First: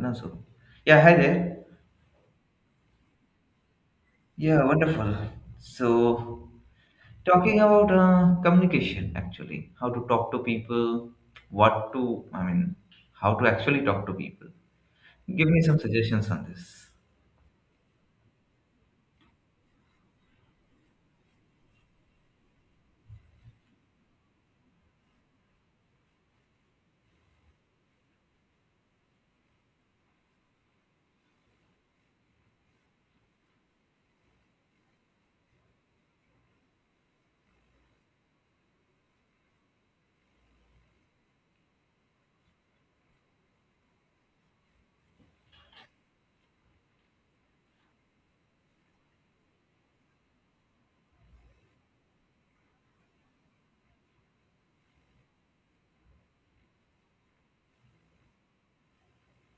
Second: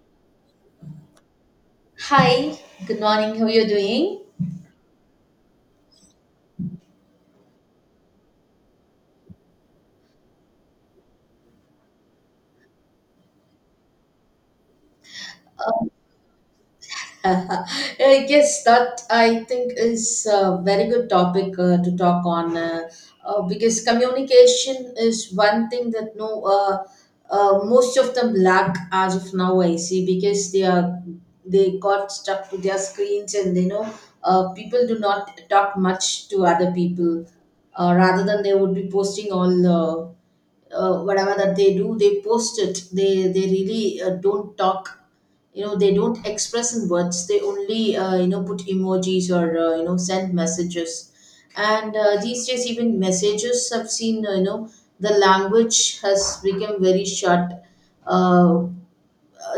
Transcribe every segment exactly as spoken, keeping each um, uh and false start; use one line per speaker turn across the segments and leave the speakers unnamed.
No, so yeah, hi there.
Hi, good morning. How are you doing?
Yeah, wonderful. So, talking about uh, communication, actually, how to talk to people, what to, I mean, how to actually talk to people. Give me some suggestions on this.
I guess that I think is a very good topic uh, to talk on uh, uh, because communication is one thing that no uh, uh, most of them lack as of now. I see because they are they got stuck to their screens. And you know uh, people do not talk much to other people, uh, rather than they would be posting all. Uh, uh, whatever that they do, they post it. They they really uh, don't talk. You know they don't express in words. They only uh, you know put emojis, or uh, you know send messages. And uh, these days even messages have seen, uh, you know the language has become very short. uh,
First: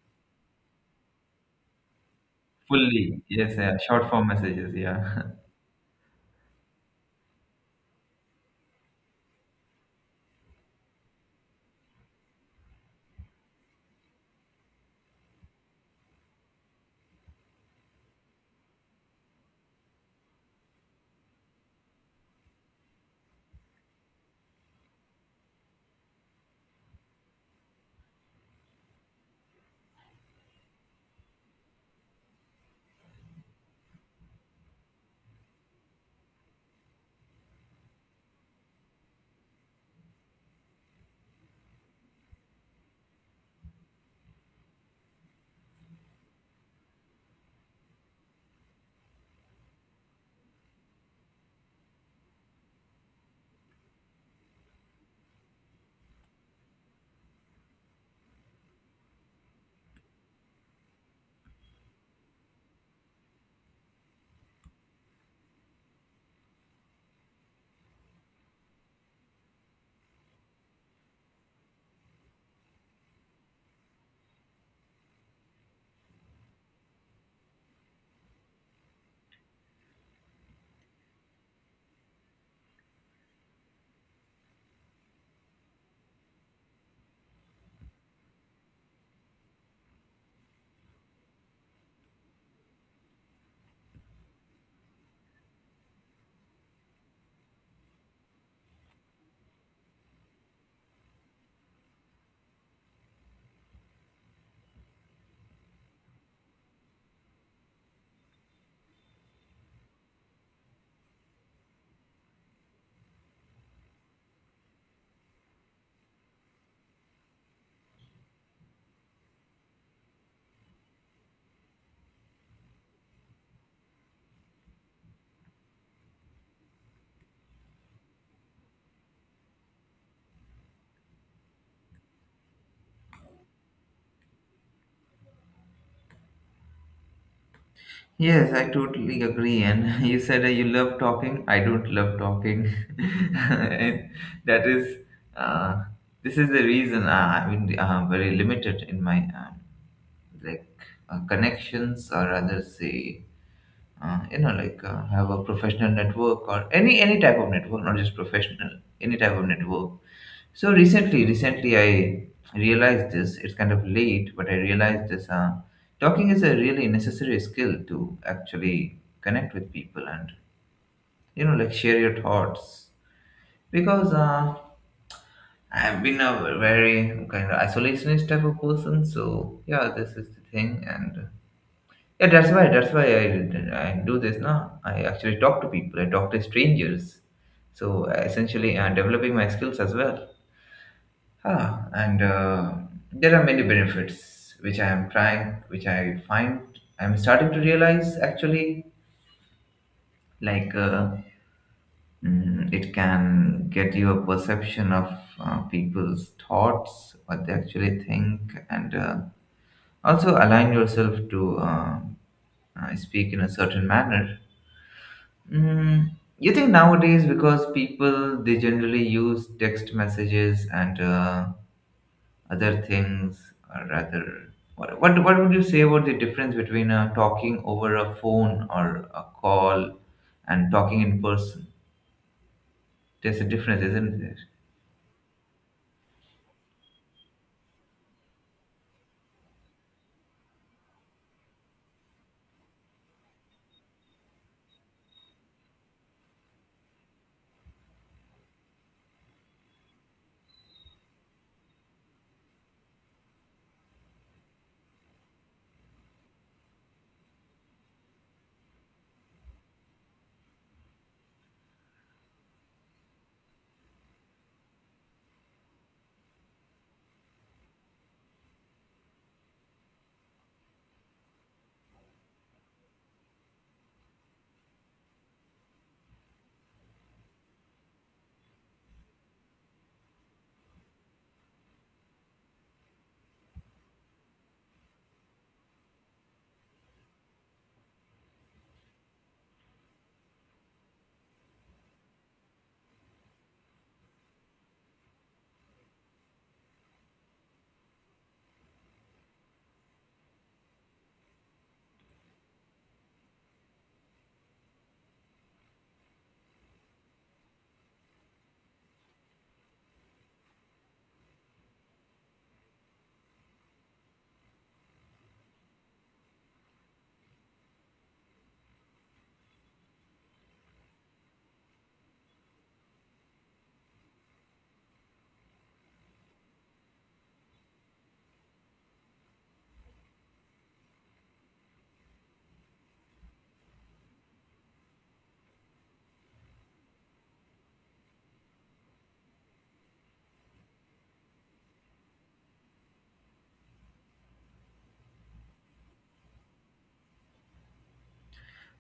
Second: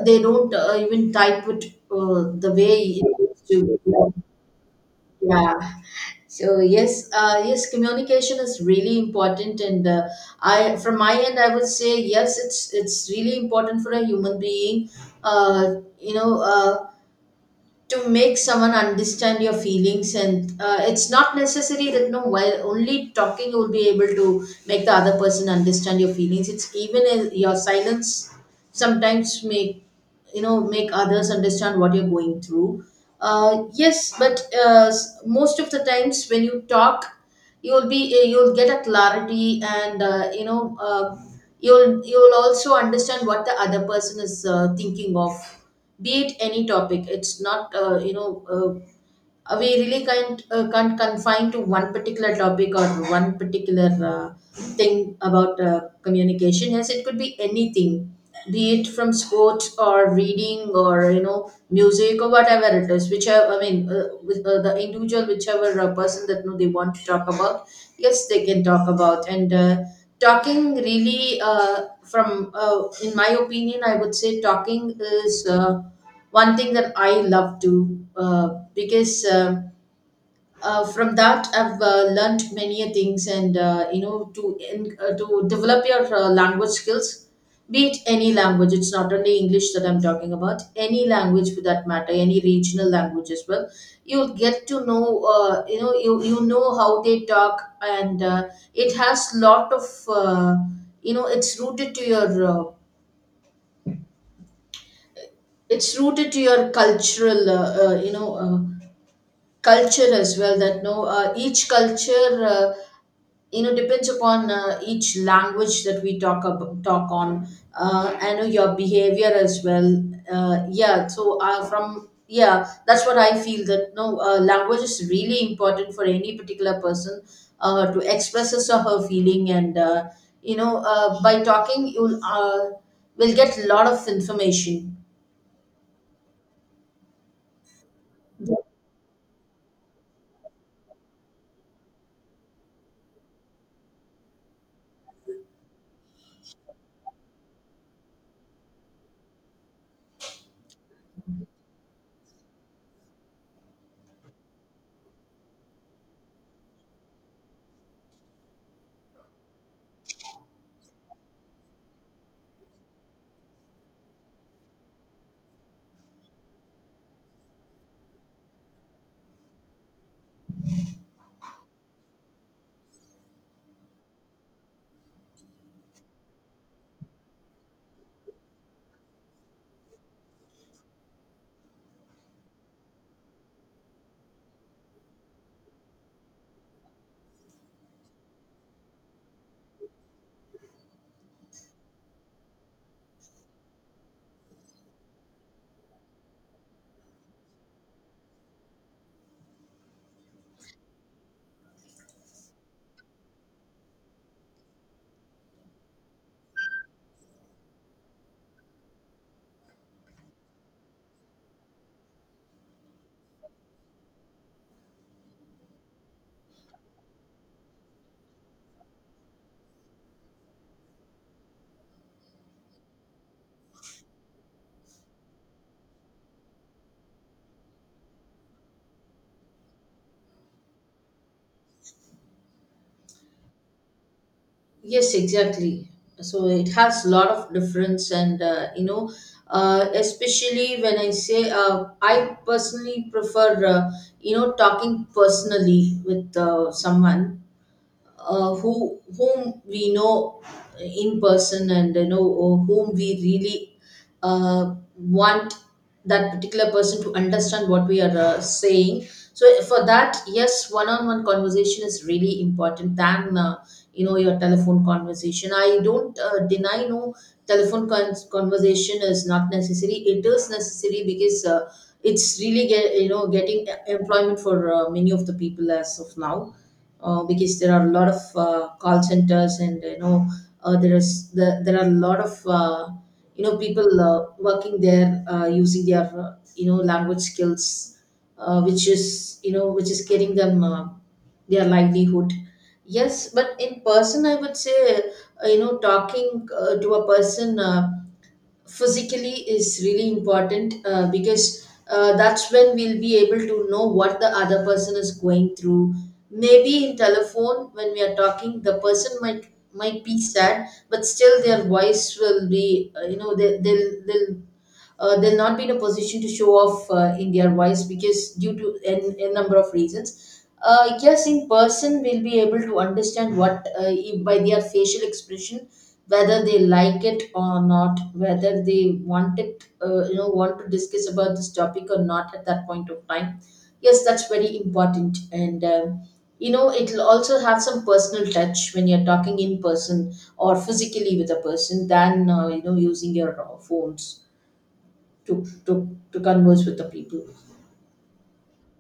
they don't uh, even type it uh, the way it
Fully,
used
yes, yeah, short
to.
form messages, yeah.
Yeah. So yes, uh, yes communication is really important. And uh, I from my end, I would say, yes, it's it's really important for a human being, uh, you know uh, to make someone understand your feelings. And uh, it's not necessary that no, while only talking you will be able to make the other person understand your feelings. It's even in your silence sometimes make you know make others understand what you're going through. Uh, yes, but uh, s- most of the times when you talk, you'll be uh, you'll get a clarity. And uh, you know uh, you'll you'll also understand what the other person is uh, thinking of. Be it any topic. It's not, uh, you know uh, we really can't uh, can't confine to one particular topic, or one particular uh, thing about uh, communication. Yes, it could be anything. Be it from sports, or reading, or you know music, or whatever it is, whichever, I mean, uh, with, uh, the individual, whichever uh, person that know they want to talk about, yes, they can talk about. And uh, talking, really, uh, from uh, in my opinion, I would say, talking is uh, one thing that I love to. Uh, because uh, uh, from that I've uh, learned many a things. And uh, you know to in, uh, to develop your uh, language skills. Be it any language, it's not only English that I'm talking about, any language for that matter, any regional language as well. You'll get to know, uh, you know you, you know how they talk. And uh, it has lot of uh, you know it's rooted to your uh, it's rooted to your cultural uh, uh, you know uh, culture as well, that no uh, each culture, uh, you know depends upon uh, each language that we talk ab- talk on. uh, I know your behavior as well. Uh, yeah. So uh, from yeah that's what I feel, that no uh, language is really important for any particular person, uh, to express his or her feeling. And uh, you know uh, by talking, you'll uh, will get a lot of information.
Yes, I totally agree. And you said that you love talking. I don't love talking. And that is, uh, this is the reason. uh, I mean, uh, very limited in my uh, like uh, connections, or rather say, uh, you know like uh, have a professional network, or any any type of network, not just professional, any type of network. So recently recently I realized this. It's kind of late, but I realized this. Uh, talking is a really necessary skill to actually connect with people and you know like share your thoughts, because uh, I've been a very kind of isolationist type of person. So yeah, this is the thing. And yeah, that's why. That's why I I do this now. I actually talk to people. I talk to strangers. So essentially, I'm developing my skills as well. Ah, and uh, there are many benefits which I am trying, which I find I'm starting to realize actually. Like, uh, mm, it can get you a perception of uh, people's thoughts, what they actually think, and uh, also align yourself to uh, uh, speak in a certain manner. Mm, you think nowadays, because people, they generally use text messages and uh, other things. Or rather, what, what what would you say about the difference between uh, talking over a phone or a call, and talking in person? There's a difference, isn't there?
Yes, exactly. So it has a lot of difference. And uh, you know, uh, especially when I say, uh, I personally prefer, uh, you know, talking personally with uh, someone, uh, who whom we know in person, and you know whom we really uh, want that particular person to understand what we are uh, saying. So for that, yes, one-on-one conversation is really important than uh, you know your telephone conversation. I don't uh, deny no telephone con- conversation is not necessary. It is necessary, because uh, it's really get you know getting uh, employment for uh, many of the people as of now. Uh, because there are a lot of uh, call centers. And you know uh, there is the, there are a lot of uh, you know people uh, working there, uh, using their uh, you know language skills, uh, which is you know which is getting them uh, their livelihood. Yes, but in person I would say, uh, you know talking uh, to a person uh, physically is really important, uh, because uh, that's when we'll be able to know what the other person is going through. Maybe in telephone when we are talking, the person might might be sad, but still their voice will be, uh, you know they, they'll they'll uh, they'll not be in a position to show off uh, in their voice, because due to a, a number of reasons. Uh, yes, in person we'll be able to understand what, uh, if by their facial expression, whether they like it or not, whether they want it, uh, you know, want to discuss about this topic or not at that point of time. Yes, that's very important. And um, you know, it'll also have some personal touch when you're talking in person or physically with a person, than uh, you know using your uh, phones to to to converse with the people.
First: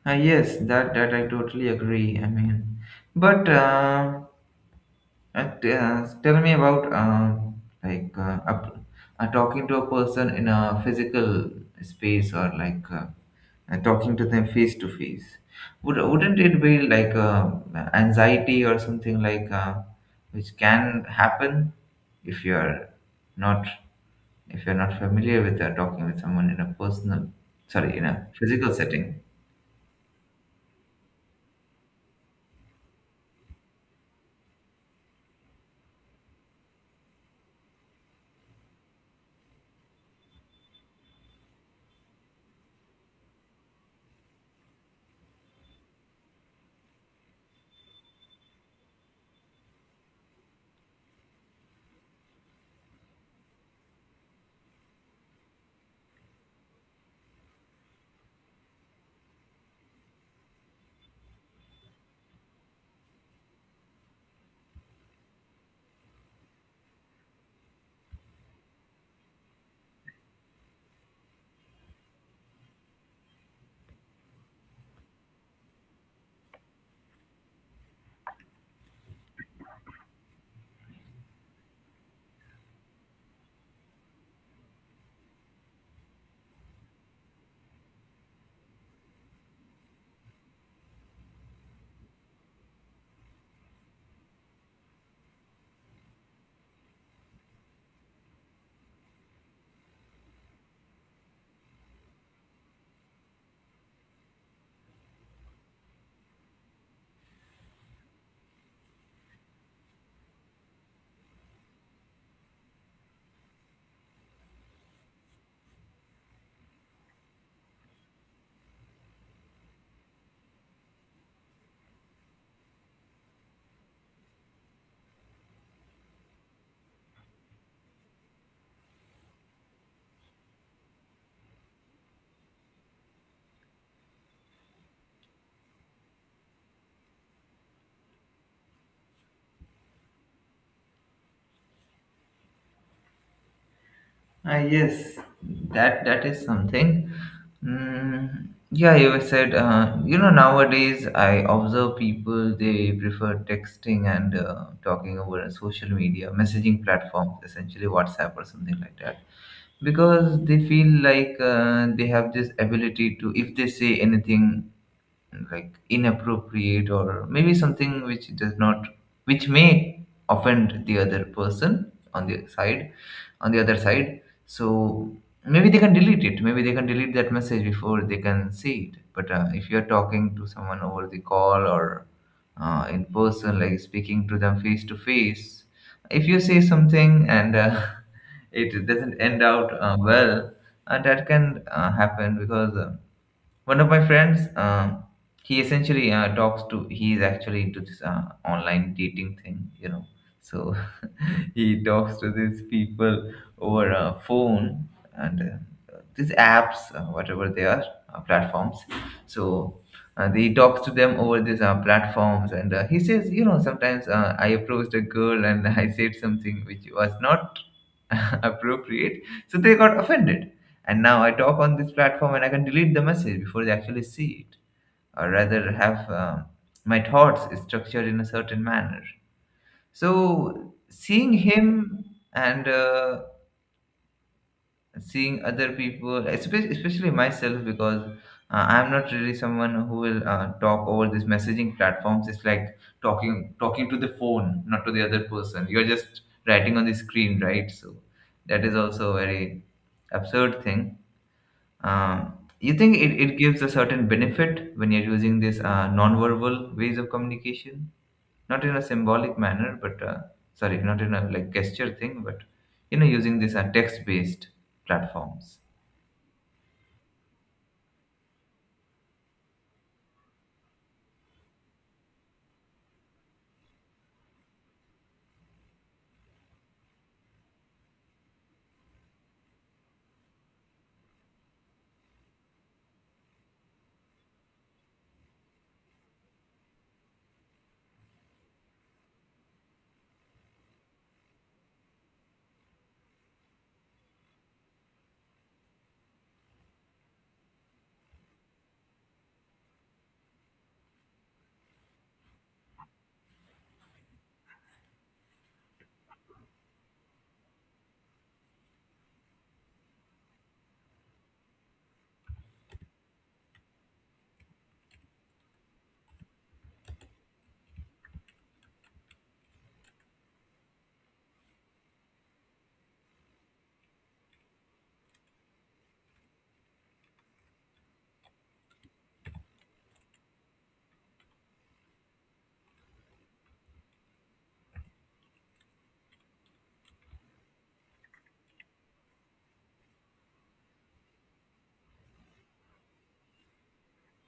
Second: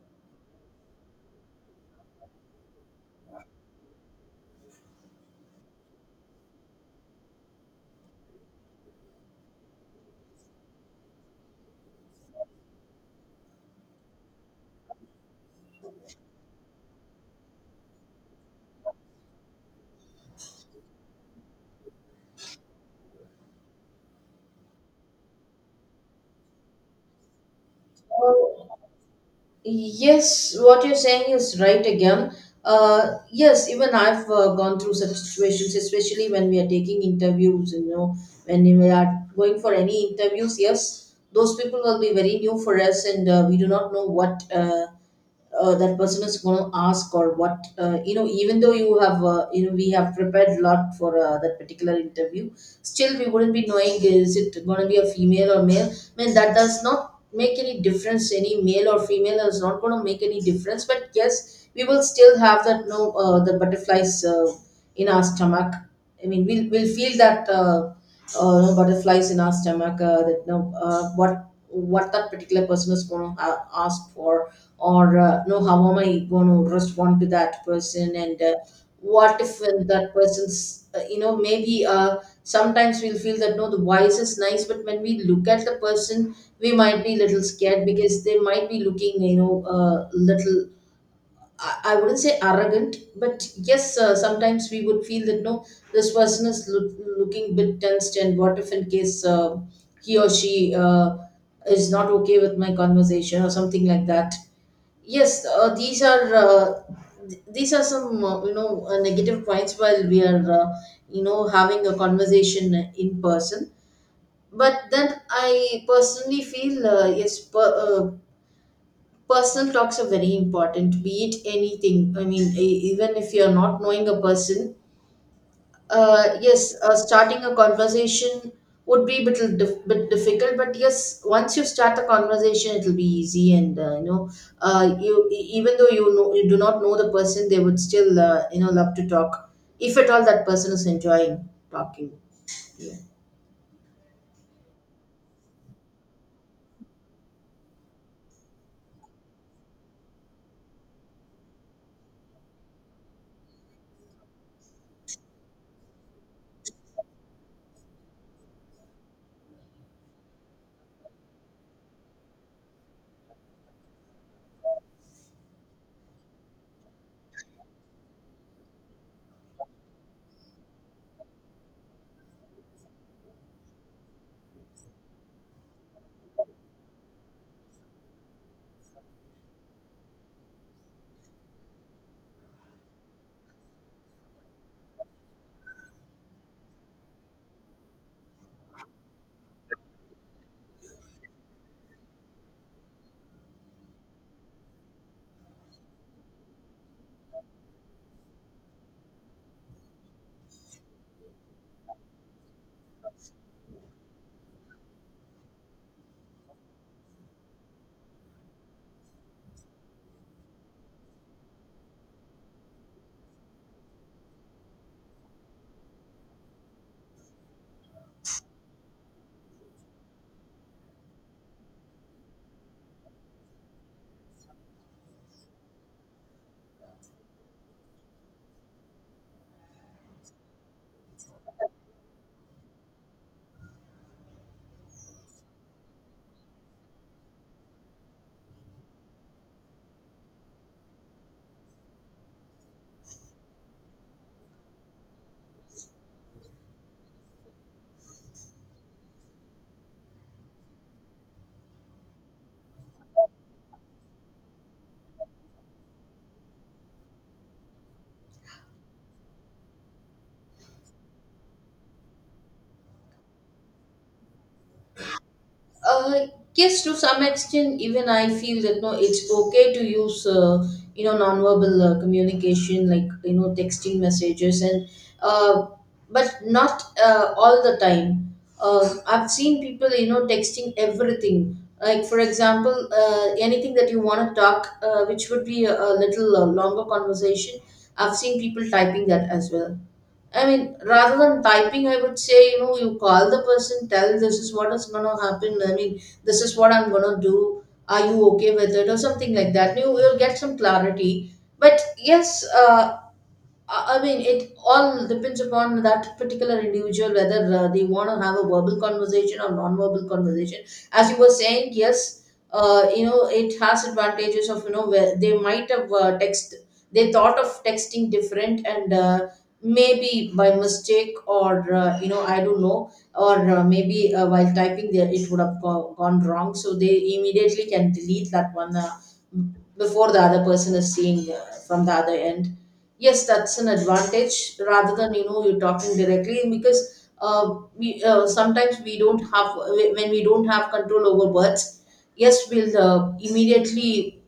Uh, yes, that that I totally agree. I mean, but uh, uh, t- uh, tell me about uh, like uh, up, uh, talking to a person in a physical space, or like uh, and talking to them face to face. Would, wouldn't it be like uh, anxiety or something, like uh, which can happen if you're not, if you're not familiar with uh, talking with someone in a personal, sorry, in a physical
Uh,
setting?
Yes, what you're saying is right again. Uh, yes, even I've uh, gone through such situations, especially when we are taking interviews, you know, when we are going for any interviews. Yes, those people will be very new for us, and uh, we do not know what, uh, uh, that person is going to ask, or what. Uh, you know even though you have uh, you know we have prepared a lot for uh, that particular interview, still we wouldn't be knowing, is it going to be a female or male? I mean, that does not make any difference, any male or female is not going to make any difference. But yes, we will still have that no, uh, the butterflies uh, in our stomach. I mean, we'll, we'll feel that, uh, uh, you know, butterflies in our stomach, uh, that you know uh, what what that particular person is going to ha- ask for, or uh, no, how am I going to respond to that person? And uh, what if uh, that person's, uh, you know maybe, uh, sometimes we'll feel that no, the voice is nice, but when we look at the person we might be a little scared, because they might be looking, you know uh, little, I I wouldn't say arrogant, but yes, uh, sometimes we would feel that no, this person is look, looking bit tensed, and what if in case uh, he or she uh, is not okay with my conversation, or something like that. Yes, uh, these are, uh, th- these are some uh, you know uh, negative points while we are uh, you know having a conversation in person. But then I personally feel, uh, yes, per, uh, personal talks are very important, be it anything. I mean, e- even if you're not knowing a person, uh, yes, uh, starting a conversation would be a bit, dif- bit difficult, but yes, once you start the conversation, it'll be easy. And uh, you know uh, you e- even though you know you do not know the person, they would still, uh, you know love to talk, if at all that person is enjoying talking. Yeah.
Ah yes, that that is something. Mm, yeah, you were said. Uh, you know, nowadays I observe people, they prefer texting and uh, talking over social media, messaging platforms, essentially WhatsApp or something like that. Because they feel like uh, they have this ability to, if they say anything like inappropriate, or maybe something which does not, which may offend the other person on the side, on the other side. So maybe they can delete it, maybe they can delete that message before they can see it. But uh, if you're talking to someone over the call, or uh, in person, like speaking to them face to face, if you say something and uh, it doesn't end out uh, well, and that can uh, happen, because uh, one of my friends, um he essentially uh, talks to, he is actually into this uh, online dating thing, you know. So he talks to these people over a phone, and uh, these apps, uh, whatever they are, uh, platforms. So and he talks to them over these uh, platforms, and uh, he says, you know sometimes uh, I approached a girl, and I said something which was not appropriate. So they got offended. And now I talk on this platform, and I can delete the message before they actually see it, or rather have um, my thoughts structured in a certain manner. So, seeing him, and uh, seeing other people, espe- especially myself, because uh, I'm not really someone who will uh, talk over these messaging platforms. It's like talking talking to the phone, not to the other person. You're just writing on the screen, right? So that is also a very absurd thing. Um, you think it, it gives a certain benefit when you're using these uh, verbal ways of communication? Not in a symbolic manner, but uh, sorry, not in a like gesture thing, but you know, using these uh, text-based platforms.
uh, yes, to some extent, even I feel that no, it's okay to use uh, you know nonverbal uh, communication, like you know texting, messages, and uh, but not uh, all the time. uh, I've seen people you know texting everything. Like for example, uh, anything that you want to talk, uh, which would be a, a little uh, longer conversation, I've seen people typing that as well. I mean, rather than typing I would say, you know, you call the person, tell, this is what is gonna happen, I mean, this is what I'm gonna do. Are you okay with it, or something like that? You you'll get some clarity. But yes, uh, I I mean, it all depends upon that particular individual, whether uh, they want to have a verbal conversation or non-verbal conversation. As you were saying, yes, uh, you know, it has advantages of, you know where they might have uh, text, they thought of texting different, and uh, maybe by mistake, or uh, you know I don't know, or uh, maybe uh, while typing there it would have go- gone wrong, so they immediately can delete that one, uh, before the other person is seeing uh, from the other end. Yes, that's an advantage, rather than you know you're talking directly, because uh, we uh, sometimes we don't have, when we don't have control over words, yes, we'll uh, immediately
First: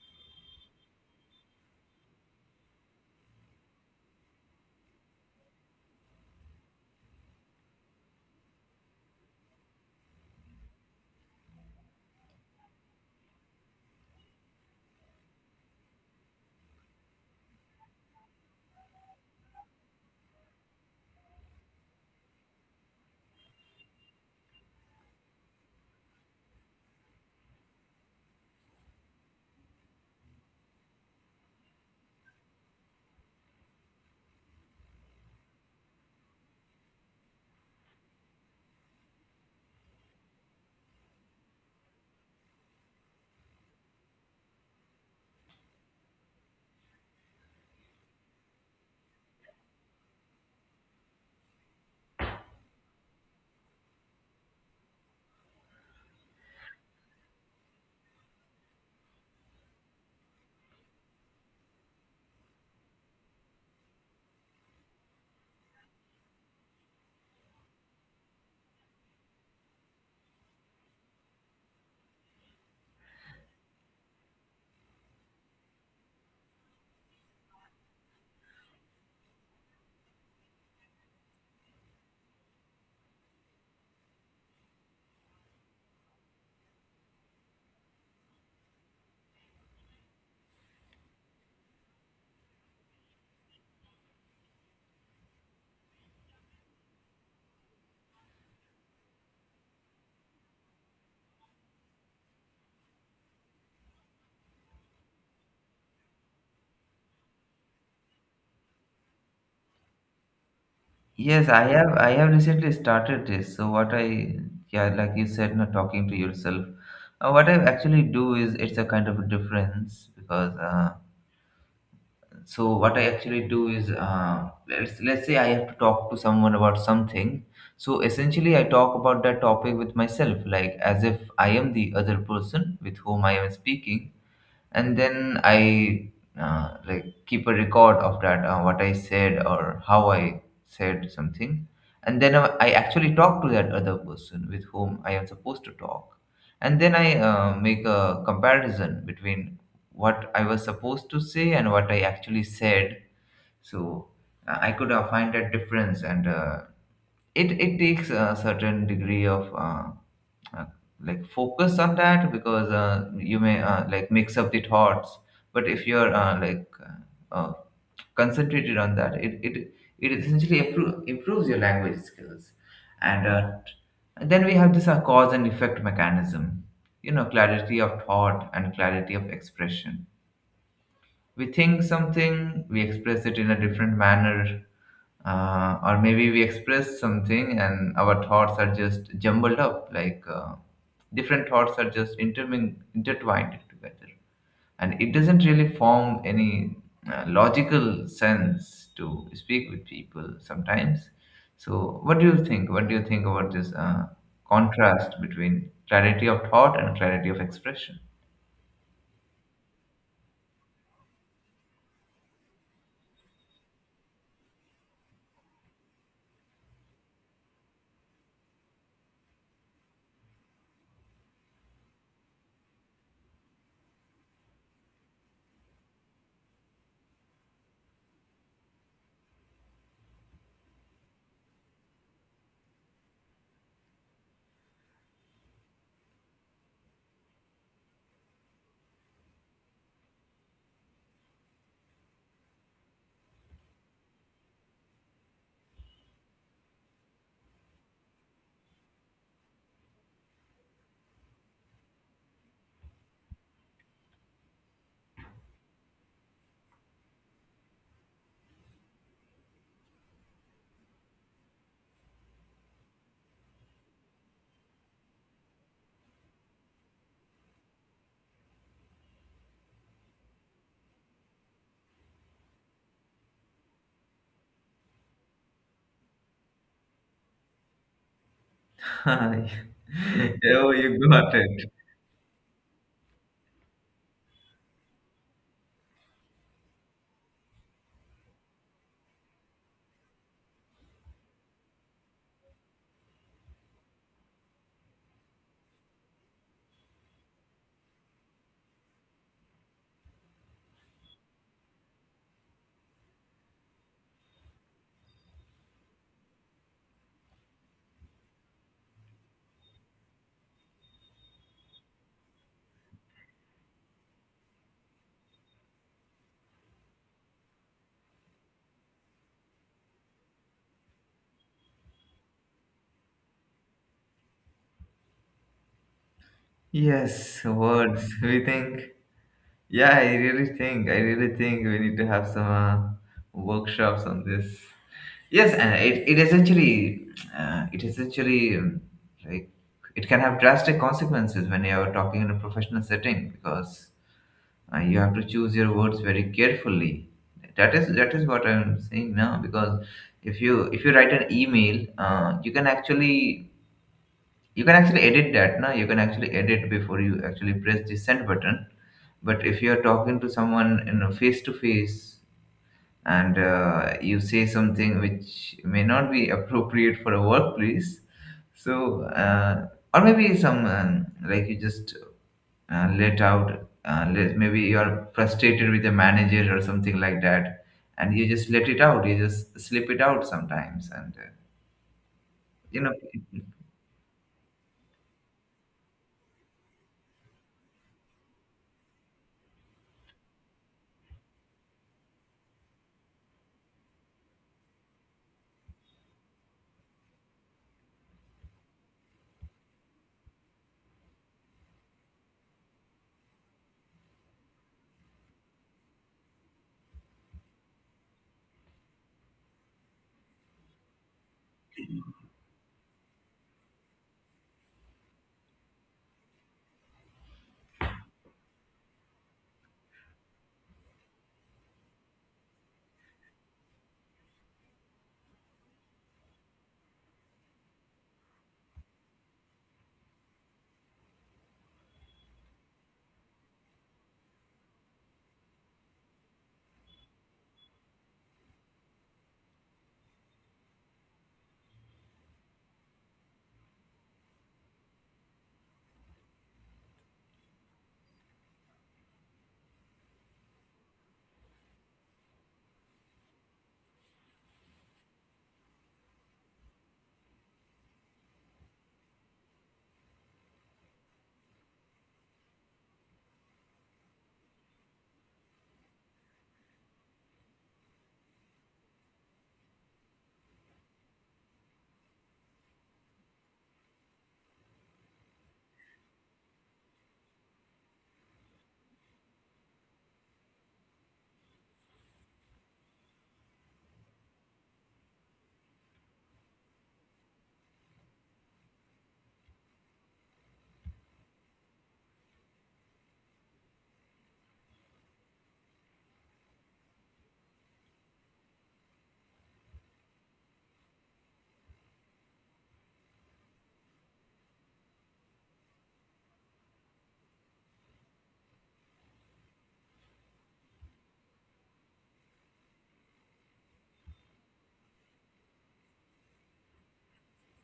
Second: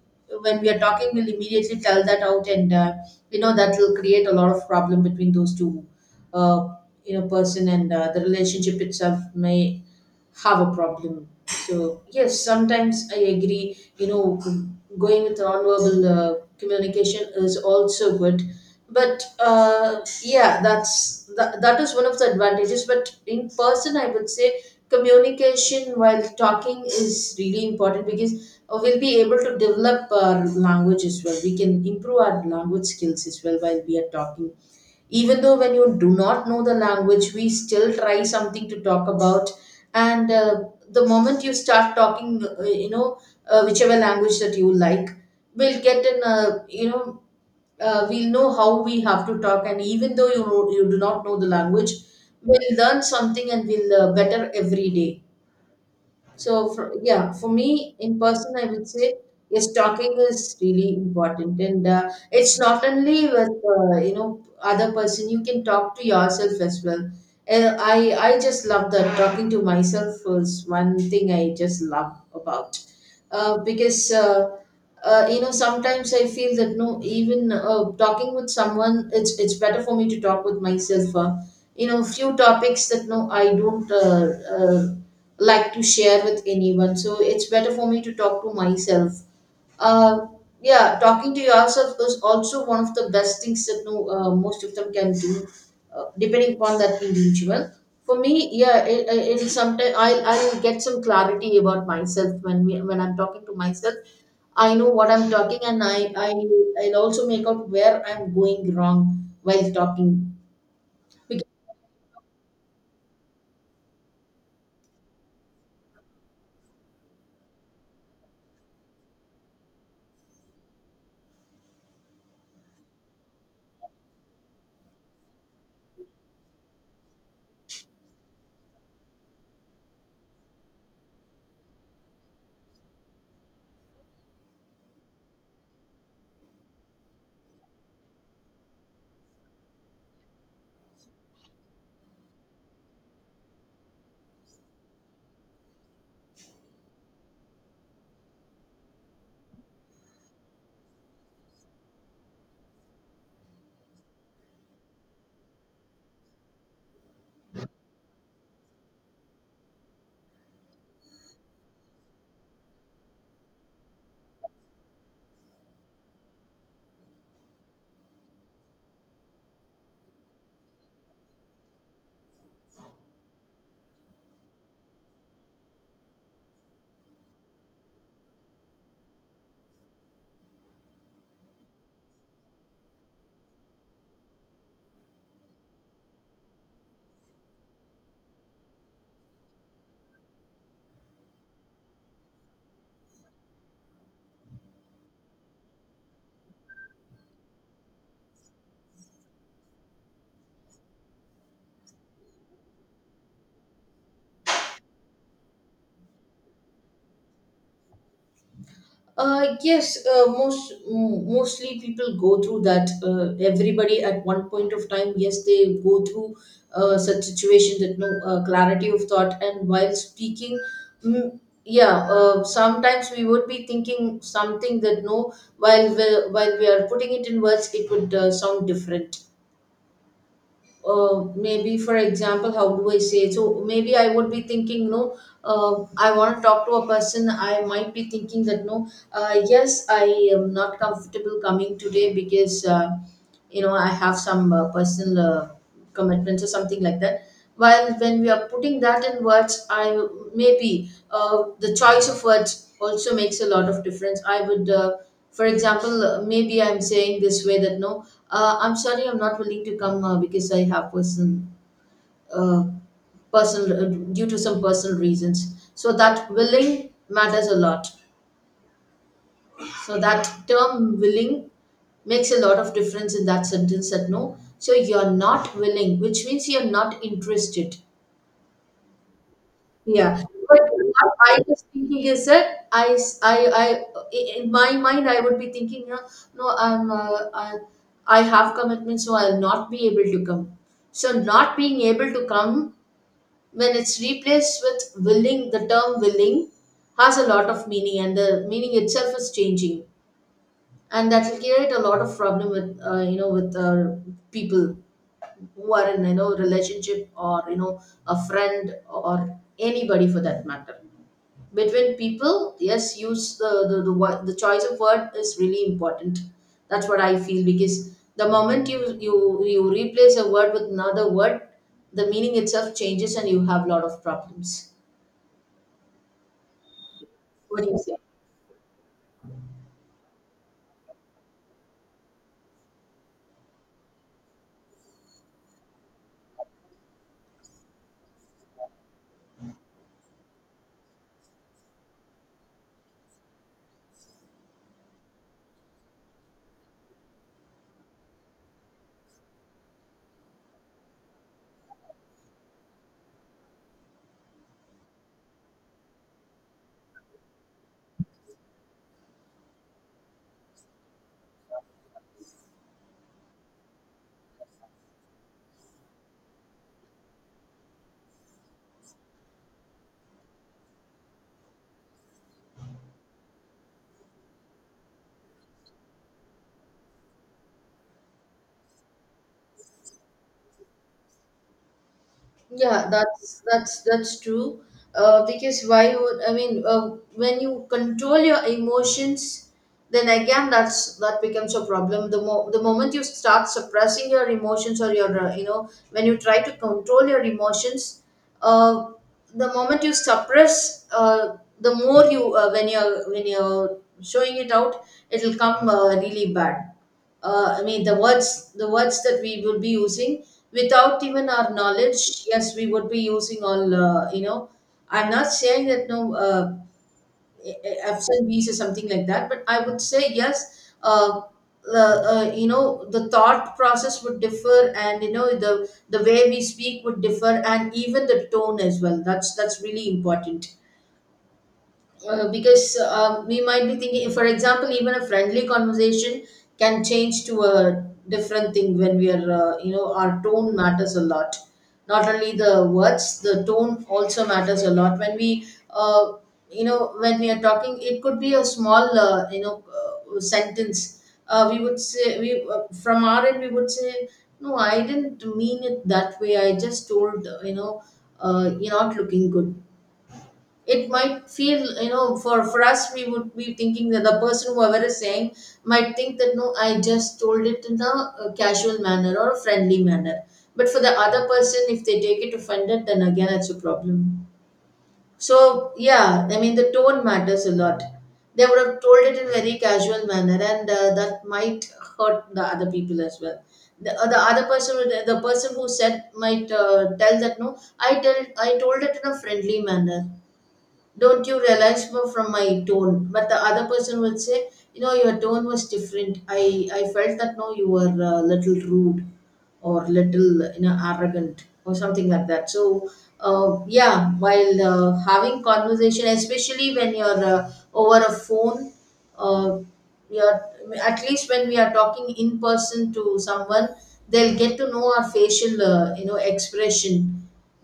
when we are talking, we'll immediately tell that out. And uh, you know that will create a lot of problem between those two, uh, you know person, and uh, the relationship itself may have a problem. So yes, sometimes I agree. You know, going with nonverbal uh, communication is also good, but uh, yeah, that's that, that is one of the advantages. But in person, I would say communication while talking is really important, because uh, we'll be able to develop our language as well. We can improve our language skills as well while we are talking, even though when you do not know the language, we still try something to talk about. And uh, The moment you start talking, uh, you know uh, whichever language that you like, we'll get in a you know uh, we'll know how we have to talk. And even though, you know, you do not know the language, we'll learn something, and we'll uh, better every day. So, for, yeah, for me in person, I would say yes, talking is really important, and uh, it's not only with uh, you know other person. You can talk to yourself as well. And I I just love that. Talking to myself was one thing I just love about, uh, because. Uh, uh, you know, Sometimes I feel that no, even uh, talking with someone, it's it's better for me to talk with myself. Uh, you know few topics that no, I don't uh, uh, like to share with anyone, so it's better for me to talk to myself. uh, yeah, talking to yourself is also one of the best things that no, uh, most of them can do, uh, depending upon that individual. For me, yeah, it, it- it'll sometimes I'll, I'll get some clarity about myself when we, when i'm talking to myself. I know what I'm talking, and I, I I'll also make out where I'm going wrong while talking.
Yes, I have I have recently started this. So what I yeah, like you said, not talking to yourself. Uh, what I actually do is, it's a kind of a difference, because uh, so what I actually do is, uh, let's let's say I have to talk to someone about something. So essentially, I talk about that topic with myself, like as if I am the other person with whom I am speaking. And then I uh, like keep a record of that, uh, what I said or how I said something. And then uh, I actually talk to that other person with whom I am supposed to talk. And then I uh, make a comparison between what I was supposed to say and what I actually said. So uh, I could uh, find that difference. And uh, it it takes a certain degree of uh, uh, like focus on that, because uh, you may uh, like mix up the thoughts. But if you're uh, like uh, uh, concentrated on that, it it, it essentially improve, improves your language skills. And uh, then we have this uh, cause and effect mechanism, you know clarity of thought and clarity of expression. We think something, we express it in a different manner. Uh, or maybe we express something and our thoughts are just jumbled up, like uh, different thoughts are just intermin- intertwined together. And it doesn't really form any uh, logical sense to speak with people sometimes. So, what do you think? What do you think about this uh, contrast between clarity of thought and clarity of expression?
Uh, yes, uh, Most m- mostly people go through that. Uh, everybody at one point of time, yes, they go through uh, such situation that no, uh, clarity of thought. And while speaking, mm, yeah, uh, sometimes we would be thinking something that no, while we while we are putting it in words, it would uh, sound different. Uh, maybe, for example, how do I say? So maybe I would be thinking no, uh, I want to talk to a person. I might be thinking that no, uh, yes, I am not comfortable coming today because uh, you know I have some uh, personal uh, commitments or something like that. While when we are putting that in words, I, maybe uh, the choice of words also makes a lot of difference. I would, uh, for example, uh, maybe I'm saying this way that no, uh, I'm sorry, I'm not willing to come uh, because I have personal, uh, personal uh, due to some personal reasons. So that willing matters a lot. So that term willing makes a lot of difference in that sentence, that no, so you're not willing, which means you're not interested.
Oh,
Yeah, but
you
what
got
I was
it.
thinking is that, I, s- I, I- I- in my mind, I would be thinking, you know, no, I'm, uh, I, I have commitment, so I'll not be able to come. So, not being able to come, when it's replaced with willing, the term willing has a lot of meaning, and the meaning itself is changing, and that will create a lot of problem with, uh, you know, with uh, people who are in, you know relationship, or you know a friend, or anybody for that matter. Between people, yes, use, the the, the wo- the choice of word is really important. That's what I feel, because the moment you you you replace a word with another word, the meaning itself changes, and you have a lot of problems.
Yes,
What do you say?
words. We think, yeah, I really think, I really think we need to have some uh, workshops on this. Yes, and it, it essentially, uh, it essentially, um, like, it can have drastic consequences when you're talking in a professional setting, because uh, you have to choose your words very carefully. That is, that is what I'm saying now. Because if you if you write an email, uh, you can actually, you can actually edit that. Now you can actually edit before you actually press the send button. But if you're talking to someone, you know, face to face, and uh, you say something which may not be appropriate for a workplace. So uh, or maybe some, um, like you just uh, let out, uh, let, maybe you're frustrated with the manager or something like that, and you just let it out. You just slip it out sometimes, and uh, you
Yeah,
know,
that's that's that's true. Uh, because why would I mean, uh, when you control your emotions, then again that's that becomes a problem. The mo- the moment you start suppressing your emotions, or your, uh, you know when you try to control your emotions, uh, the moment you suppress, uh, the more you, uh, when you're when you're showing it out, it'll come uh, really bad. uh, I mean, the words the words that we will be using without even our knowledge, yes, we would be using all, uh, you know I'm not saying that no, uh, a- a- absent bees or something like that, but I would say yes, uh, the uh, you know the thought process would differ, and you know the the way we speak would differ, and even the tone as well. that's that's really important. Uh, because, uh, we might be thinking, for example, even a friendly conversation can change to a different thing when we are, uh, you know our tone matters a lot. Not only the words, the tone also matters a lot when we, uh, you know when we are talking. It could be a small, uh, you know uh, sentence. Uh, we would say we, uh, from our end we would say, no, I didn't mean it that way, I just told, uh, you know uh, you're not looking good. It might feel, you know for for us we would be thinking that the person, whoever is saying, might think that no, I just told it in a, a casual manner or a friendly manner. But for the other person, if they take it offended, then again, it's a problem. So yeah, I mean, the tone matters a lot. They would have told it in very casual manner, and uh, that might hurt the other people as well. The, uh, the other person would- the person who said, might uh, tell that no, i tell I told it in a friendly manner. Don't you realize more from my tone? But the other person would say, you know your tone was different. I i felt that no, you were a little rude, or little, you know arrogant or something like that. So, uh, yeah, while uh, having conversation, especially when you're, uh, over a phone, uh, you're, at least when we are talking in person to someone, they'll get to know our facial, uh, you know expression,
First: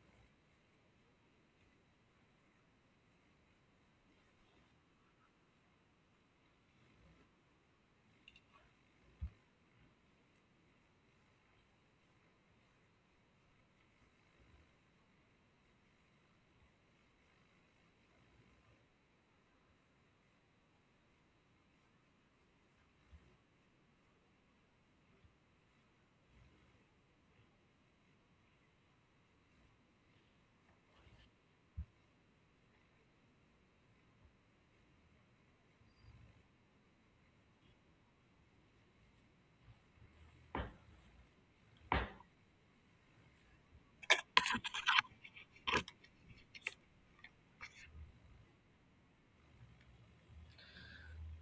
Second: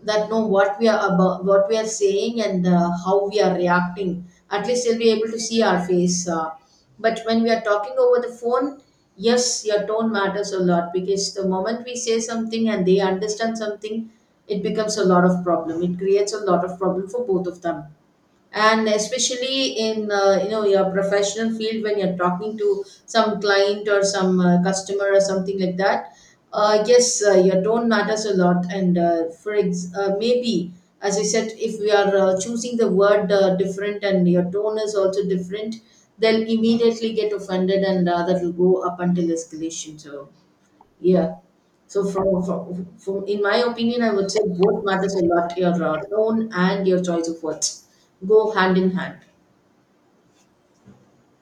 that know what we are about, what we are saying, and uh, how we are reacting. At least they'll be able to see our face. Uh, but when we are talking over the phone, yes, your tone matters a lot, because the moment we say something and they understand something, it becomes a lot of problem. It creates a lot of problem for both of them. And especially in, uh, you know your professional field, when you're talking to some client or some, uh, customer or something like that, uh, yes, uh, your tone matters a lot, and uh, for ex- uh, maybe, as I said, if we are uh, choosing the word uh, different and your tone is also different, they'll immediately get offended, and uh, that will go up until escalation. So yeah. So, from, from, from in my opinion, I would say both matters a lot. Your uh, tone and your choice of words go hand in hand.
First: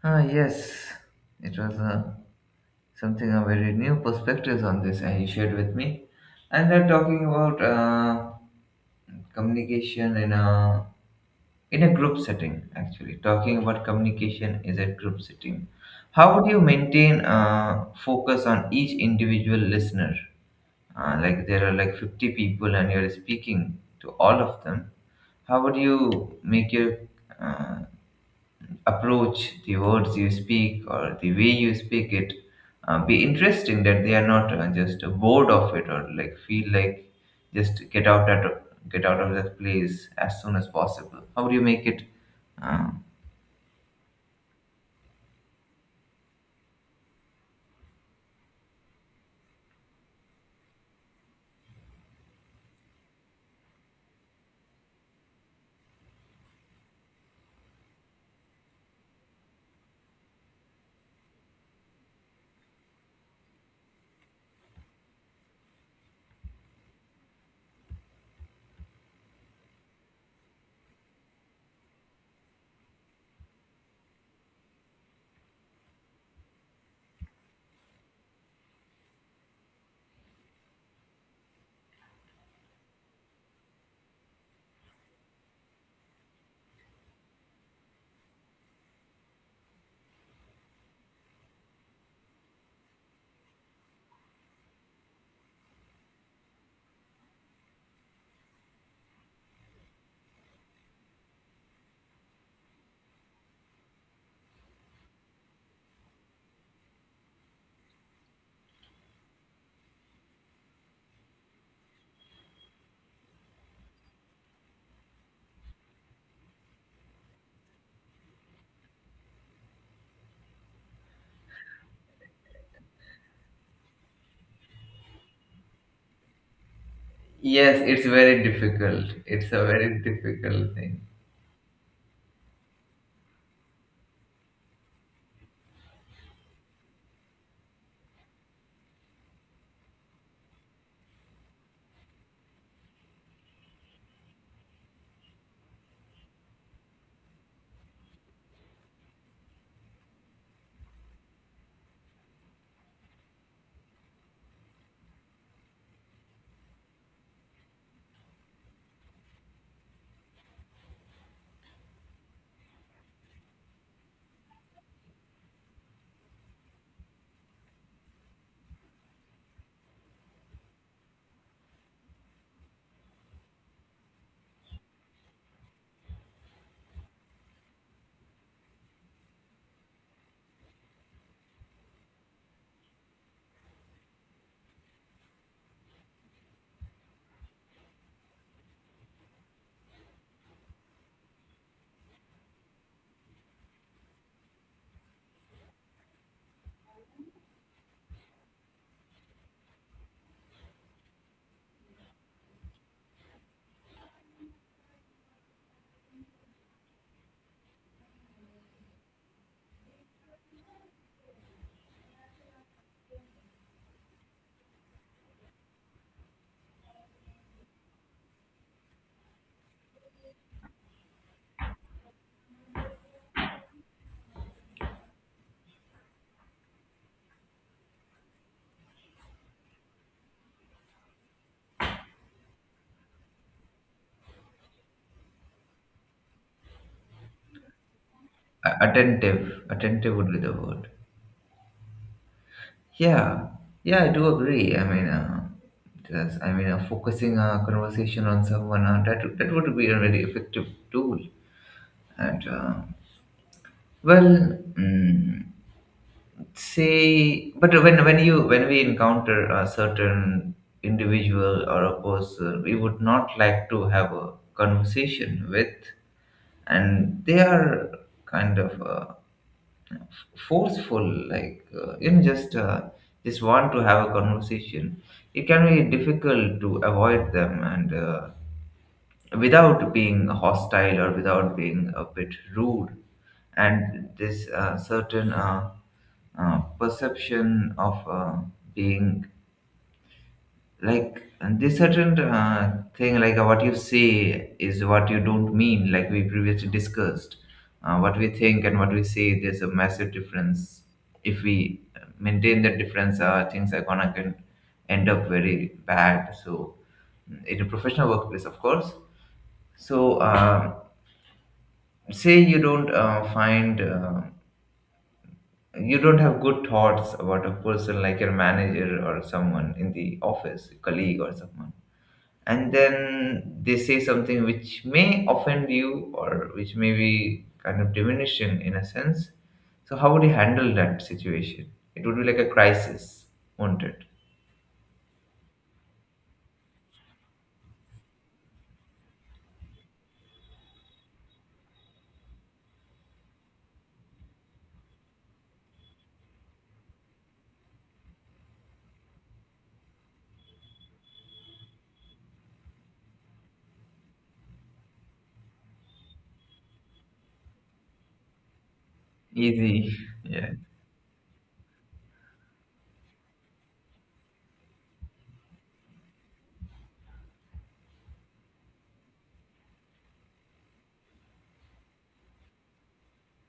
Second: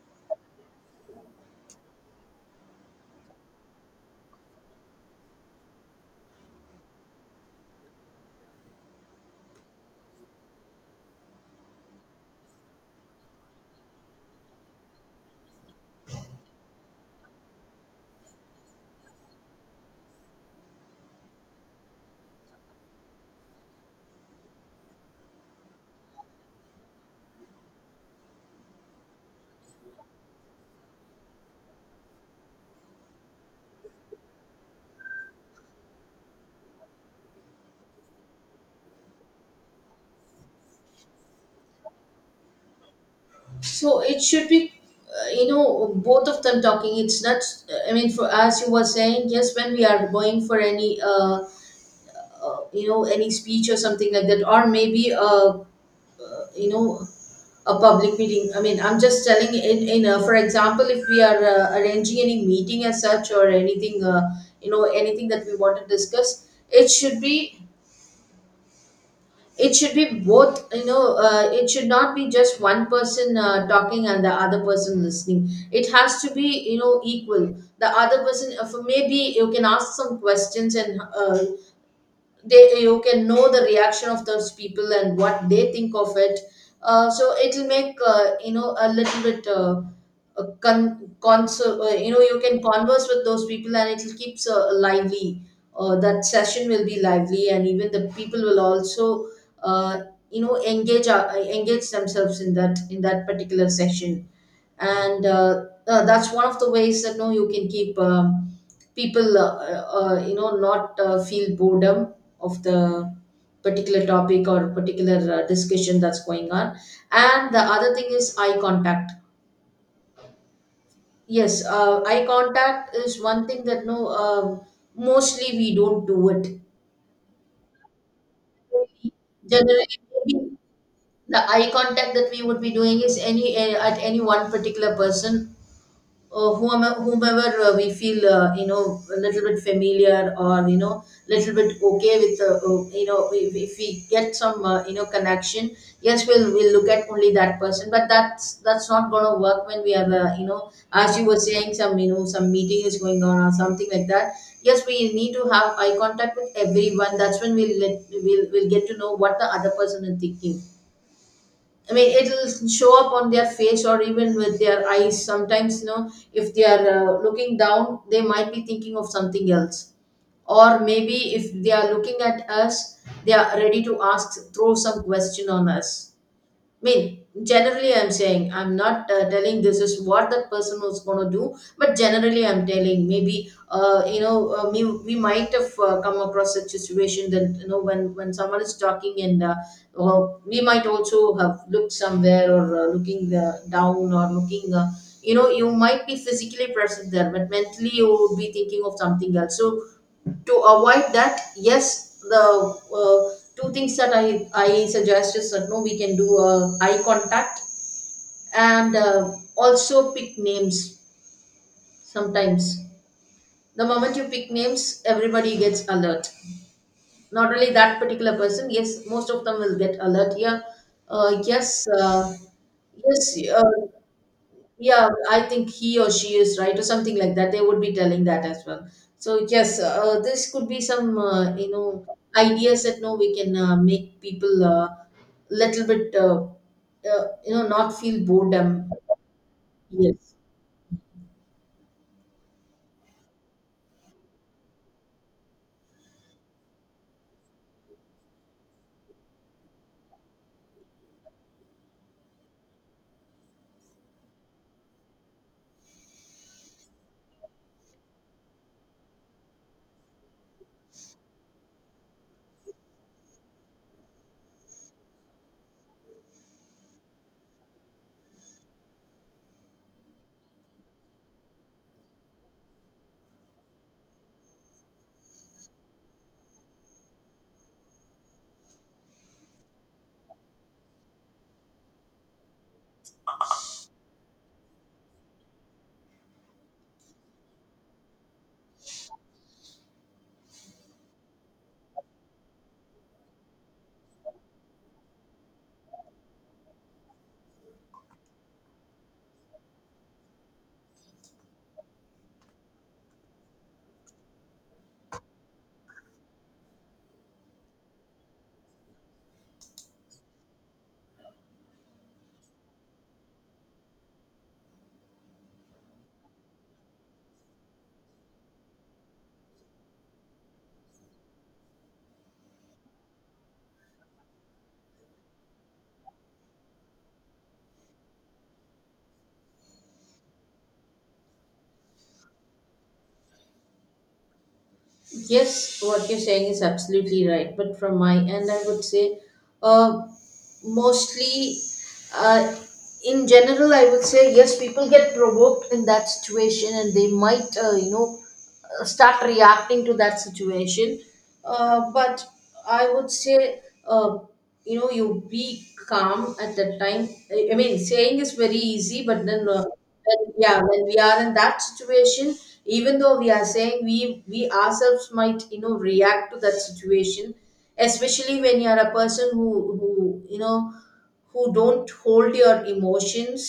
ah yes, it was a something, a very new perspectives on this, and he shared with me. And they're talking about uh, communication in a, in a group setting. Actually, talking about communication is a group setting. How would you maintain uh, focus on each individual listener? Uh, like there are like fifty people and you're speaking to all of them. How would you make your uh, approach, the words you speak, or the way you speak it, uh, be interesting, that they are not uh, just bored of it, or like feel like just get out at get out of that place as soon as possible. How do you make it? Uh,
So it should be, uh, you know, both of them talking. It's not, I mean, for, as you were saying, yes, when we are going for any, uh, uh, you know, any speech or something like that, or maybe a, uh, you know a public meeting. I mean, I'm just telling, in, in uh, for example, if we are uh, arranging any meeting as such, or anything, uh, you know anything that we want to discuss, it should be it should be both. You know uh, it should not be just one person uh, talking and the other person listening. It has to be, you know equal. The other person, uh, for, maybe you can ask some questions, and uh, they, you can know the reaction of those people and what they think of it. Uh, so it'll make, uh, you know a little bit, uh, a con- conser- uh, you know you can converse with those people, and it'll keeps uh, lively. Uh, that session will be lively, and even the people will also, uh, you know engage uh, engage themselves in that in that particular session. And uh, uh, that's one of the ways that no, you can keep, um, people, uh, uh, you know not uh, feel boredom of the particular topic, or particular, uh, discussion that's going on. And the other thing is eye contact. Yes, uh, eye contact is one thing that no, um mostly we don't do it.
yes, it's very difficult. It's a
Generally,
very
maybe
difficult thing.
the eye contact that we would be doing is any, eh, at any one particular person, uh, whomever, whomever, uh, we feel, uh, you know a little bit familiar, or you know little bit okay with, uh, uh, you know if, if we get some, uh, you know connection. Yes, we'll we'll look at only that person. But that's that's not going to work when we have a, you know as you were saying, some, you know some meeting is going on or something like that. Yes, we need to have eye contact with everyone. That's when we'll let we'll, we'll get to know what the other person is thinking. I mean, it'll show up on their face or even with their eyes. Sometimes, you know, if they are uh, looking down, they might be thinking of something else. Or maybe if they are looking at us, they are ready to ask, throw some question on us. I mean, generally, I'm saying I'm not uh, telling this is what that person was going to do, but generally, I'm telling maybe uh, you know uh, we, we might have uh, come across such situation that you know when when someone is talking and uh, uh, we might also have looked somewhere or uh, looking uh, down or looking uh, you know You might be physically present there, but mentally you would be thinking of something else. So to avoid that, yes, the uh, two things that i i suggest is that, no, we can do uh, eye contact, and uh, also pick names sometimes. The moment you pick names, everybody gets alert, not only that particular person. Yes, most of them will get alert, yeah. Uh, yes uh, yes uh, Yeah, I think he or she is right, or something like that. They would be telling that as well. So yes, uh, this could be some uh, you know ideas that, no, we can uh, make people uh, little bit uh, uh, you know not feel
A-
boredom.
Attentive, attentive would
Yes,
be the word. Yeah, yeah, I do agree. I mean, uh, just, I mean, uh, focusing a conversation on someone, uh, that that would be a very effective tool. And uh, well, mm, say, but when when you when we encounter a certain individual or a person we would not like to have a conversation with, and they are kind of, uh, forceful, like uh, you know just uh, just want to have a conversation. It can be difficult to avoid them, and uh, without being hostile or without being a bit rude. And this uh, certain uh, uh, perception of uh, being like, and this certain uh, thing, like, uh, what you say is what you don't mean, like we previously discussed. Uh, what we think and what we say, there's a massive difference. If we uh, maintain that difference, uh, things are gonna, can end up very bad. So in a professional workplace, of course. So uh, say you don't uh, find uh, you don't have good thoughts about a person, like your manager, or someone in the office, colleague or someone. And then they say something which may offend you, or which may be kind of diminishing in a sense. So how would you handle that situation? It would be like a crisis, won't it?
yes, what you're saying is absolutely right. But from my end, I would say, uh, mostly, uh, in general, i would say, yes, people get provoked in that situation and they might, uh, you know uh, start reacting to that situation. Uh, but I would say, uh, you know you be calm at that time. I I mean, saying is very easy, but then, uh,
Easy.
when,
Yeah.
yeah, when we are in that situation, even though we are saying, we we ourselves might, you know react to that situation. Especially when you are a person who who you know who don't hold your emotions,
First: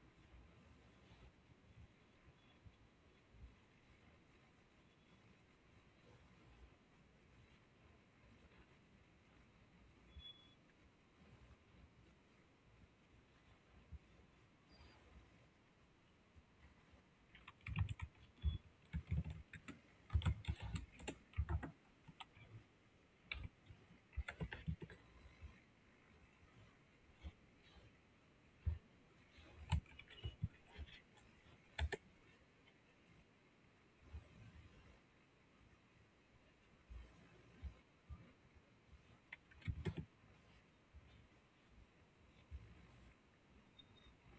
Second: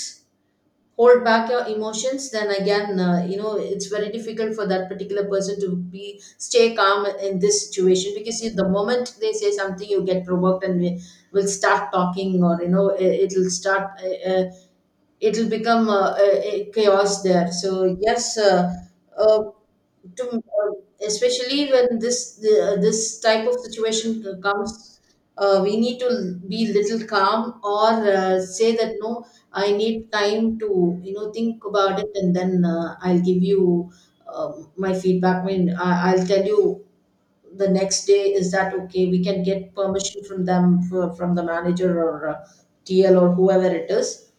hold back your emotions, then again, uh, you know it's very difficult for that particular person to be stay calm in this situation, because you- the moment they say something, you get provoked and we will start talking. Or, you know, it, it'll start uh, uh, it'll become uh, a, a chaos there. So yes, uh, uh, to, uh, especially when this the, this type of situation uh, comes, uh, we need to be little calm or uh, say that, no, I need time to, you know think about it, and then, uh, I'll give you um my feedback. I mean, I, I'll tell you the next day, is that okay, we can get permission from them for, from the manager or, uh, tl, or whoever it is,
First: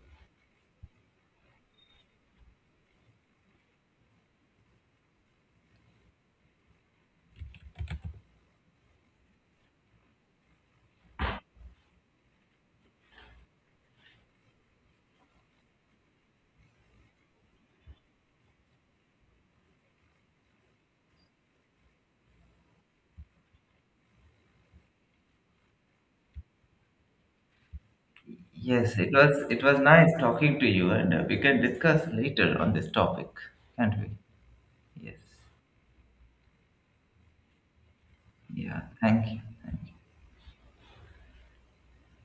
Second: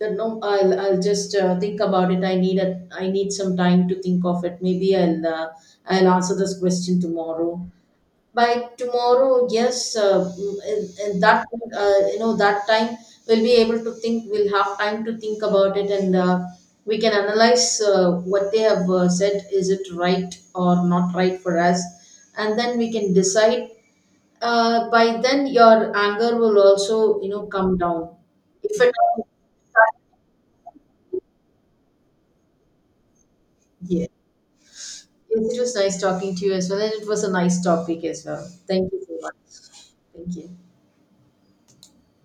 that no, i'll i'll just uh, think about it. I need a, I need some time to think of it. Maybe i'll uh, i'll answer this question tomorrow. By tomorrow, yes, uh, mm, and, and that uh, you know that time we'll be able to think, we'll have time to think about it, and uh, we can analyze uh, what they have uh, said, is it right or not right for us, and then we can decide. Uh, by then your anger will also, you know come down, if it
Yes, it was it was nice talking to you. And uh, we can discuss later on this topic, can't
yeah.
we? Yes,
Yes, it was nice talking to you as well, and it was a nice topic as well.
yeah,
Thank you so
thank you,
much.
thank you.
Thank you.